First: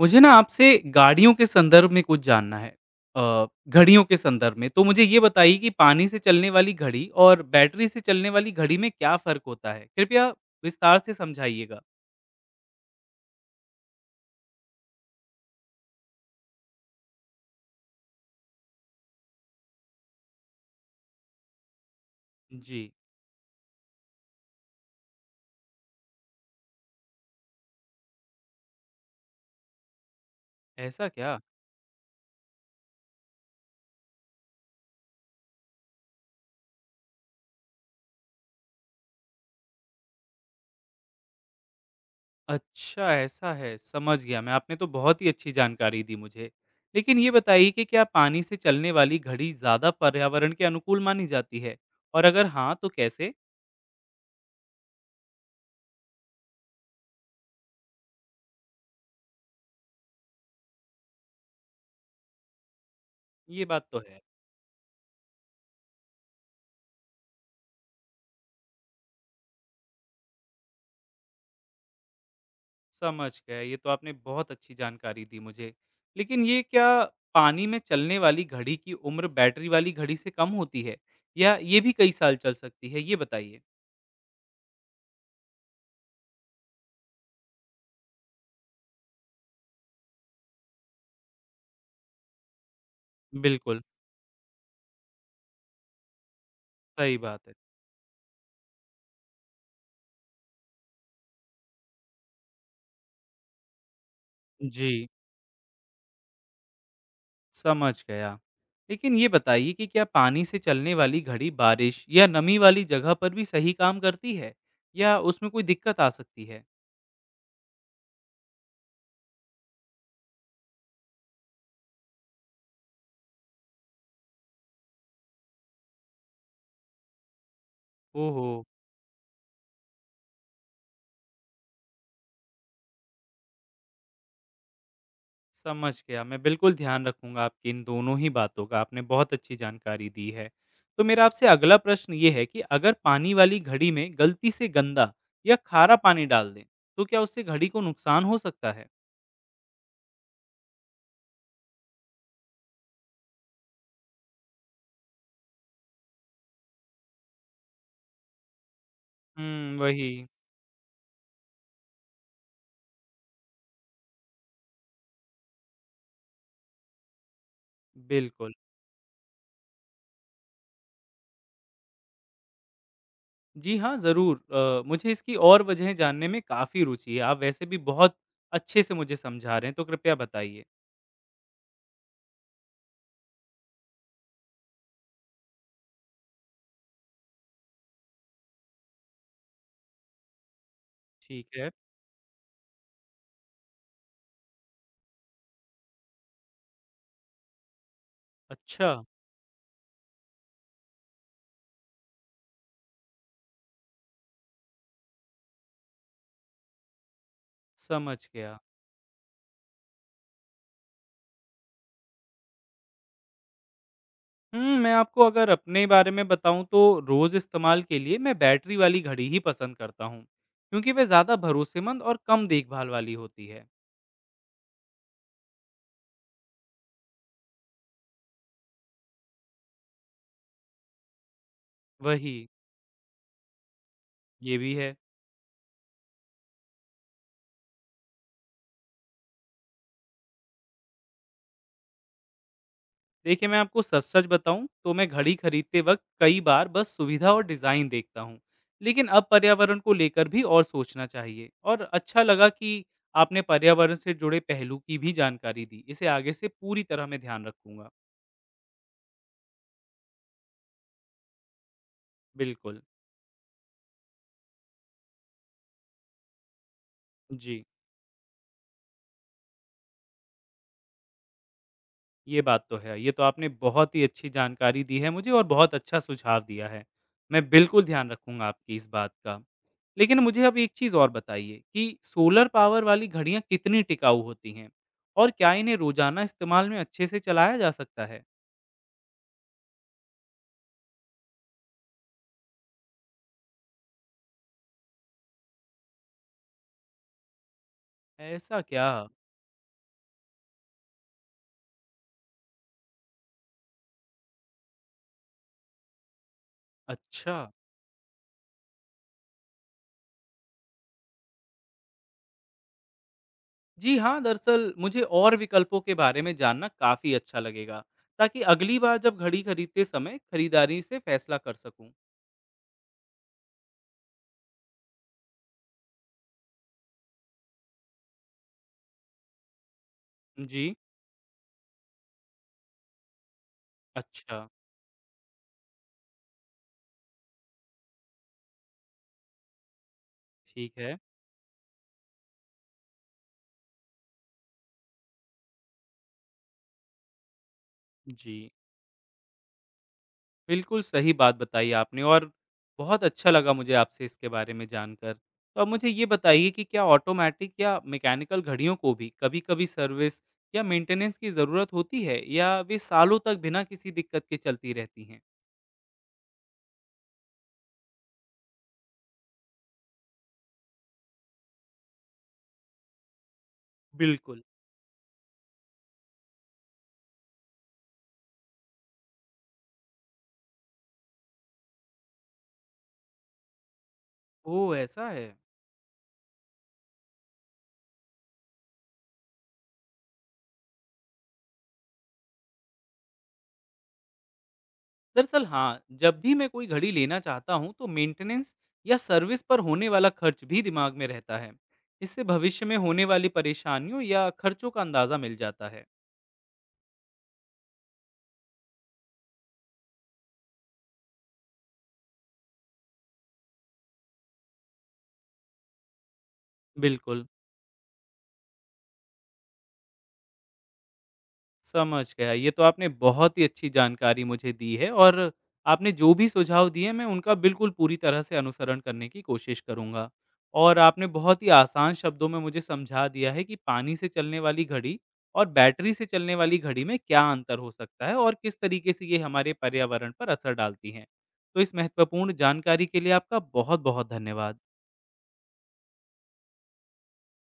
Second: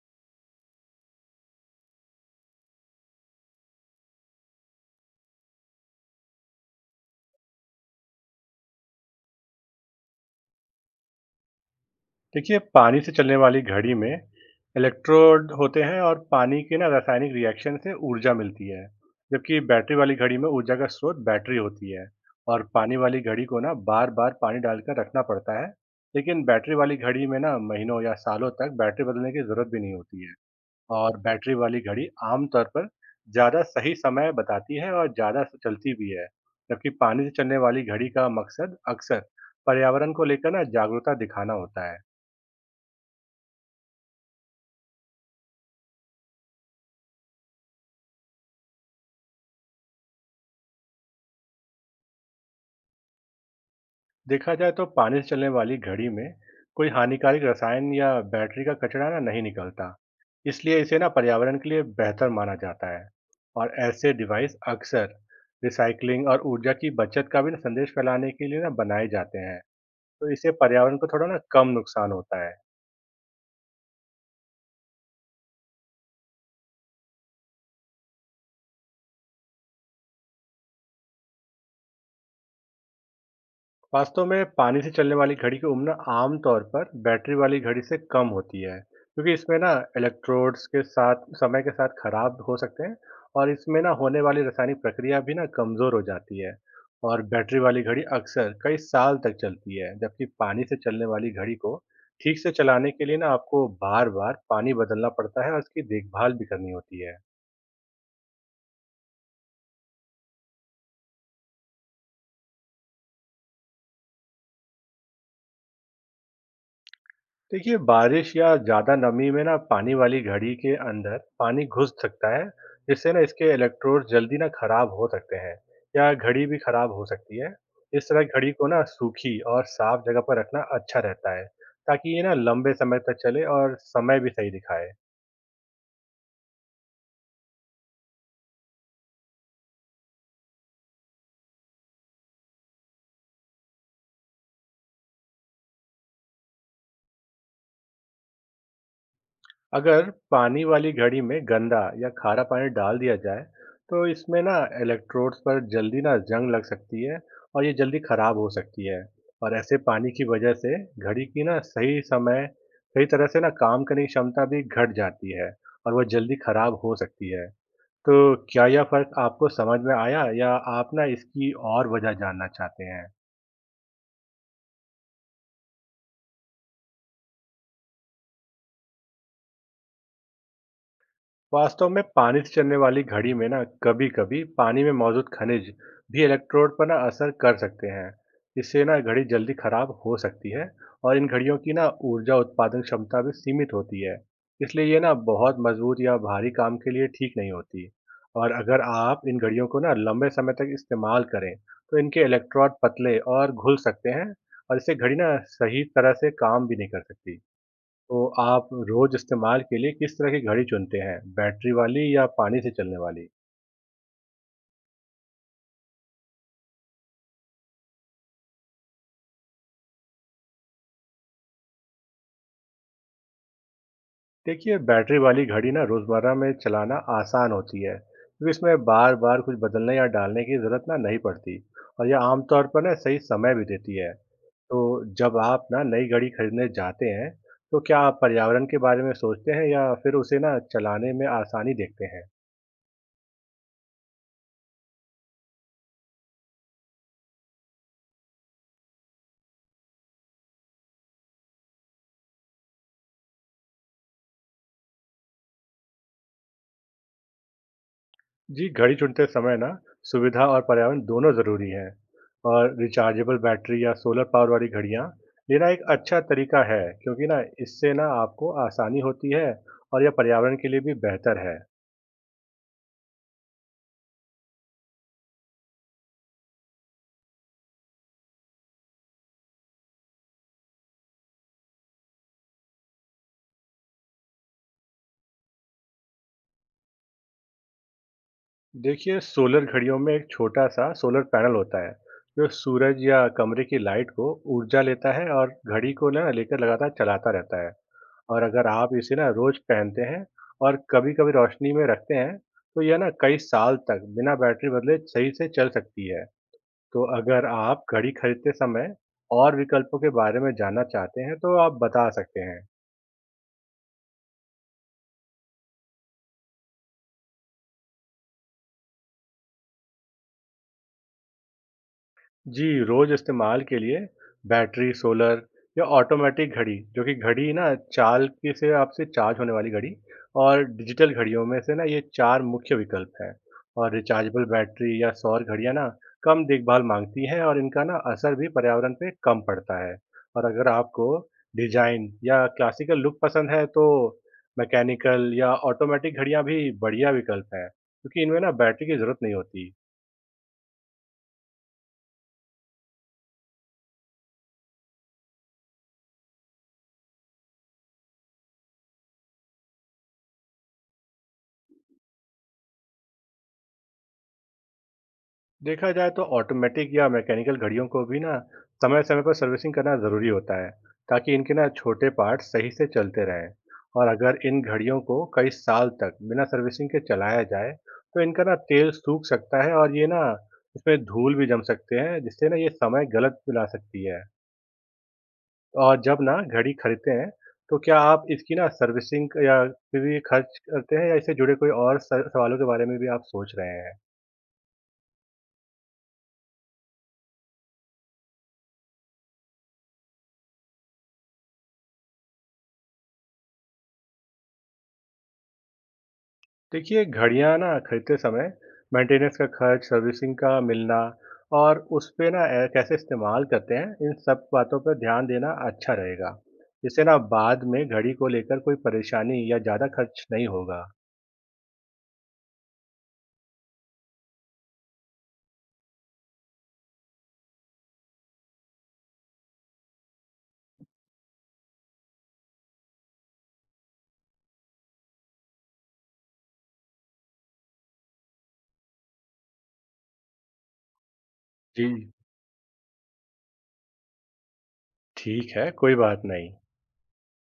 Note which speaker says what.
Speaker 1: मुझे ना आपसे गाड़ियों के संदर्भ में कुछ जानना है घड़ियों के संदर्भ में। तो मुझे ये बताइए कि पानी से चलने वाली घड़ी और बैटरी से चलने वाली घड़ी में क्या फ़र्क होता है? कृपया विस्तार से समझाइएगा।
Speaker 2: देखिए पानी से चलने वाली घड़ी में इलेक्ट्रोड होते हैं और पानी के ना रासायनिक रिएक्शन से ऊर्जा मिलती है। जबकि बैटरी वाली घड़ी में ऊर्जा का स्रोत बैटरी होती है। और
Speaker 1: जी,
Speaker 2: पानी वाली घड़ी को ना बार बार पानी डालकर रखना पड़ता है, लेकिन बैटरी वाली घड़ी में ना महीनों या सालों तक बैटरी बदलने की जरूरत भी नहीं होती है।
Speaker 1: ऐसा
Speaker 2: और
Speaker 1: क्या?
Speaker 2: बैटरी वाली घड़ी आमतौर पर ज़्यादा सही समय बताती है और ज़्यादा चलती भी है। जबकि पानी से चलने वाली घड़ी का मकसद अक्सर पर्यावरण को लेकर ना जागरूकता दिखाना होता है।
Speaker 1: अच्छा, ऐसा है, समझ गया मैं। आपने तो बहुत ही अच्छी जानकारी दी मुझे। लेकिन ये बताइए कि क्या पानी से चलने वाली घड़ी ज़्यादा पर्यावरण के अनुकूल मानी जाती है? और अगर हाँ, तो कैसे?
Speaker 2: देखा जाए तो पानी से चलने वाली घड़ी में कोई हानिकारक रसायन या बैटरी का कचरा ना नहीं निकलता, इसलिए इसे ना पर्यावरण के लिए बेहतर माना जाता है।
Speaker 1: ये
Speaker 2: और
Speaker 1: बात तो
Speaker 2: ऐसे
Speaker 1: है।
Speaker 2: डिवाइस अक्सर रिसाइकलिंग और ऊर्जा की बचत का भी ना संदेश फैलाने के लिए ना बनाए जाते हैं। तो इससे पर्यावरण को थोड़ा ना कम नुकसान होता है।
Speaker 1: समझ गया, ये तो आपने बहुत अच्छी जानकारी दी मुझे। लेकिन ये क्या पानी में चलने वाली घड़ी की उम्र बैटरी वाली घड़ी से कम होती है? या ये भी कई साल चल सकती है, ये बताइए?
Speaker 2: वास्तव में पानी से चलने वाली घड़ी की उम्र ना आमतौर पर बैटरी वाली घड़ी से कम होती है, क्योंकि इसमें ना इलेक्ट्रोड्स के साथ समय के साथ खराब हो सकते हैं। और
Speaker 1: बिल्कुल,
Speaker 2: इसमें ना होने वाली रासायनिक प्रक्रिया भी ना कमज़ोर हो जाती है।
Speaker 1: सही
Speaker 2: और
Speaker 1: बात है।
Speaker 2: बैटरी वाली घड़ी अक्सर कई साल तक चलती है, जबकि पानी से चलने वाली घड़ी को ठीक से चलाने के लिए ना आपको बार बार पानी
Speaker 1: जी,
Speaker 2: बदलना पड़ता है और इसकी देखभाल भी करनी होती है।
Speaker 1: समझ गया। लेकिन ये बताइए कि क्या पानी से चलने वाली घड़ी बारिश या नमी वाली जगह पर भी सही काम करती है? या उसमें कोई दिक्कत आ सकती है?
Speaker 2: देखिए बारिश या ज़्यादा नमी में ना पानी वाली घड़ी के अंदर पानी घुस सकता है, जिससे ना इसके इलेक्ट्रोड जल्दी ना खराब हो सकते हैं या घड़ी भी खराब हो सकती है। इस तरह
Speaker 1: ओहो!
Speaker 2: घड़ी को ना सूखी और साफ जगह पर रखना अच्छा रहता है, ताकि ये ना लंबे समय तक चले और समय भी सही दिखाए।
Speaker 1: समझ गया, मैं बिल्कुल ध्यान रखूँगा आपकी इन दोनों ही बातों का, आपने बहुत अच्छी जानकारी दी है। तो मेरा आपसे अगला प्रश्न ये है कि अगर पानी वाली घड़ी में गलती से गंदा या खारा पानी डाल दें, तो क्या उससे घड़ी को नुकसान हो सकता है?
Speaker 2: अगर पानी वाली घड़ी में गंदा या खारा पानी डाल दिया जाए, तो इसमें ना इलेक्ट्रोड्स पर जल्दी ना जंग लग सकती है और ये जल्दी खराब हो सकती है। और
Speaker 1: हुँ,
Speaker 2: ऐसे पानी की
Speaker 1: वही,
Speaker 2: वजह से घड़ी की ना सही समय सही तरह से ना काम करने की क्षमता भी घट जाती है और वह जल्दी खराब हो सकती है। तो
Speaker 1: बिल्कुल।
Speaker 2: क्या यह फर्क आपको समझ में आया या आप ना इसकी और वजह जानना चाहते हैं?
Speaker 1: जी हाँ, ज़रूर मुझे इसकी और वजहें जानने में काफ़ी रुचि है, आप वैसे भी बहुत अच्छे से मुझे समझा रहे हैं, तो कृपया बताइए।
Speaker 2: वास्तव में पानी से चलने वाली घड़ी में ना कभी कभी पानी में मौजूद खनिज भी इलेक्ट्रोड पर ना असर कर सकते हैं। इससे ना घड़ी जल्दी खराब हो सकती है। और इन
Speaker 1: ठीक
Speaker 2: घड़ियों
Speaker 1: है,
Speaker 2: की ना ऊर्जा उत्पादन क्षमता भी सीमित होती है, इसलिए ये ना बहुत मजबूत या भारी काम के लिए ठीक नहीं होती। और अगर
Speaker 1: अच्छा,
Speaker 2: आप इन घड़ियों को ना लंबे समय तक इस्तेमाल करें, तो इनके इलेक्ट्रोड पतले और घुल सकते हैं और इससे घड़ी ना सही तरह से काम भी नहीं कर सकती।
Speaker 1: समझ
Speaker 2: तो
Speaker 1: गया।
Speaker 2: आप रोज इस्तेमाल के लिए किस तरह की घड़ी चुनते हैं, बैटरी वाली या पानी से चलने वाली?
Speaker 1: हुँ, मैं आपको अगर अपने बारे में बताऊँ तो रोज़ इस्तेमाल के लिए मैं बैटरी वाली घड़ी ही पसंद करता हूँ, क्योंकि वह ज़्यादा भरोसेमंद और कम देखभाल वाली होती है।
Speaker 2: देखिए बैटरी वाली घड़ी ना रोजमर्रा में चलाना आसान होती है, क्योंकि इसमें बार बार कुछ बदलने या डालने की जरूरत ना नहीं पड़ती और यह
Speaker 1: वही
Speaker 2: आमतौर पर ना सही समय भी देती है।
Speaker 1: ये भी
Speaker 2: तो
Speaker 1: है,
Speaker 2: जब आप ना नई घड़ी खरीदने जाते हैं, तो क्या आप पर्यावरण के बारे में सोचते हैं या फिर उसे ना चलाने में आसानी देखते हैं?
Speaker 1: देखिए मैं आपको सच-सच बताऊँ तो मैं घड़ी खरीदते वक़्त कई बार बस सुविधा और डिज़ाइन देखता हूँ, लेकिन अब पर्यावरण को लेकर भी और सोचना चाहिए। और अच्छा लगा कि आपने पर्यावरण से जुड़े पहलू की भी जानकारी दी, इसे आगे से पूरी तरह मैं ध्यान रखूँगा।
Speaker 2: जी, घड़ी चुनते समय ना सुविधा और पर्यावरण दोनों ज़रूरी हैं। और
Speaker 1: बिल्कुल,
Speaker 2: रिचार्जेबल बैटरी या सोलर पावर वाली घड़ियाँ लेना एक अच्छा तरीका है, क्योंकि ना
Speaker 1: जी।
Speaker 2: इससे ना आपको आसानी होती है और यह पर्यावरण के लिए भी बेहतर है।
Speaker 1: ये बात तो है। ये तो आपने बहुत ही अच्छी जानकारी दी है मुझे और बहुत अच्छा सुझाव दिया है। मैं बिल्कुल ध्यान रखूँगा आपकी इस बात का। लेकिन मुझे अब एक चीज़ और बताइए कि सोलर पावर वाली घड़ियाँ कितनी टिकाऊ होती हैं? और क्या इन्हें रोज़ाना इस्तेमाल में अच्छे से चलाया जा सकता है?
Speaker 2: देखिए सोलर घड़ियों में एक छोटा सा सोलर पैनल होता है, जो सूरज या कमरे की लाइट को ऊर्जा लेता है और घड़ी को ना लेकर लगातार चलाता रहता है। और
Speaker 1: ऐसा
Speaker 2: अगर
Speaker 1: क्या?
Speaker 2: आप इसे ना रोज पहनते हैं और कभी-कभी रोशनी में रखते हैं, तो यह ना कई साल तक बिना बैटरी बदले सही से चल सकती है। तो
Speaker 1: अच्छा।
Speaker 2: अगर आप घड़ी खरीदते समय और विकल्पों के बारे में जानना चाहते हैं, तो आप बता सकते हैं।
Speaker 1: जी हाँ, दरअसल मुझे और विकल्पों के बारे में जानना काफ़ी अच्छा लगेगा, ताकि अगली बार जब घड़ी खरीदते समय खरीदारी से फैसला कर सकूँ।
Speaker 2: जी, रोज़ इस्तेमाल के लिए बैटरी, सोलर या ऑटोमेटिक घड़ी जो कि घड़ी ना चाल के से आपसे चार्ज होने वाली घड़ी और
Speaker 1: जी।
Speaker 2: डिजिटल घड़ियों में से ना ये 4 मुख्य विकल्प हैं। और
Speaker 1: अच्छा,
Speaker 2: रिचार्जेबल बैटरी या सौर घड़ियाँ ना कम देखभाल माँगती हैं और इनका ना असर भी पर्यावरण पे कम पड़ता है। और अगर
Speaker 1: ठीक है।
Speaker 2: आपको डिज़ाइन या क्लासिकल लुक पसंद है, तो मैकेनिकल या ऑटोमेटिक घड़ियाँ भी बढ़िया विकल्प हैं, क्योंकि
Speaker 1: जी।
Speaker 2: इनमें ना बैटरी की ज़रूरत नहीं होती।
Speaker 1: बिल्कुल सही बात बताई आपने और बहुत अच्छा लगा मुझे आपसे इसके बारे में जानकर। तो अब मुझे ये बताइए कि क्या ऑटोमैटिक या मैकेनिकल घड़ियों को भी कभी-कभी सर्विस या मेंटेनेंस की ज़रूरत होती है या वे सालों तक बिना किसी दिक्कत के चलती रहती हैं?
Speaker 2: देखा जाए तो ऑटोमेटिक या मैकेनिकल घड़ियों को भी ना समय समय पर सर्विसिंग करना ज़रूरी होता है, ताकि इनके ना छोटे पार्ट सही से चलते रहें। और अगर
Speaker 1: बिल्कुल।
Speaker 2: इन घड़ियों को कई साल तक बिना सर्विसिंग के चलाया जाए, तो इनका ना तेल सूख सकता है और ये ना इसमें धूल भी जम सकते हैं, जिससे ना ये समय गलत मिला सकती है।
Speaker 1: ओह! ऐसा है।
Speaker 2: और जब ना घड़ी खरीदते हैं, तो क्या आप इसकी ना सर्विसिंग या पे भी खर्च करते हैं या इससे जुड़े कोई और सवालों के बारे में भी आप सोच रहे हैं?
Speaker 1: दरअसल हाँ, जब भी मैं कोई घड़ी लेना चाहता हूँ तो मेंटेनेंस या सर्विस पर होने वाला खर्च भी दिमाग में रहता है। इससे भविष्य में होने वाली परेशानियों या खर्चों का अंदाज़ा मिल जाता है।
Speaker 2: देखिए घड़ियाँ ना खरीदते समय मेंटेनेंस का खर्च, सर्विसिंग का मिलना और उस पे ना कैसे इस्तेमाल करते हैं, इन सब बातों पर ध्यान देना अच्छा रहेगा, जिससे ना
Speaker 1: बिल्कुल।
Speaker 2: बाद में घड़ी को लेकर कोई परेशानी या ज़्यादा खर्च नहीं होगा।
Speaker 1: समझ गया। ये तो आपने बहुत ही अच्छी जानकारी मुझे दी है और आपने जो भी सुझाव दिए मैं उनका बिल्कुल पूरी तरह से अनुसरण करने की कोशिश करूँगा। और आपने बहुत ही आसान शब्दों में मुझे समझा दिया है कि पानी से चलने वाली घड़ी और बैटरी से चलने वाली घड़ी में क्या अंतर हो सकता है और किस तरीके से ये हमारे पर्यावरण पर असर डालती हैं। तो इस
Speaker 2: जी,
Speaker 1: महत्वपूर्ण जानकारी के लिए आपका बहुत-बहुत धन्यवाद।
Speaker 2: ठीक है, कोई बात नहीं।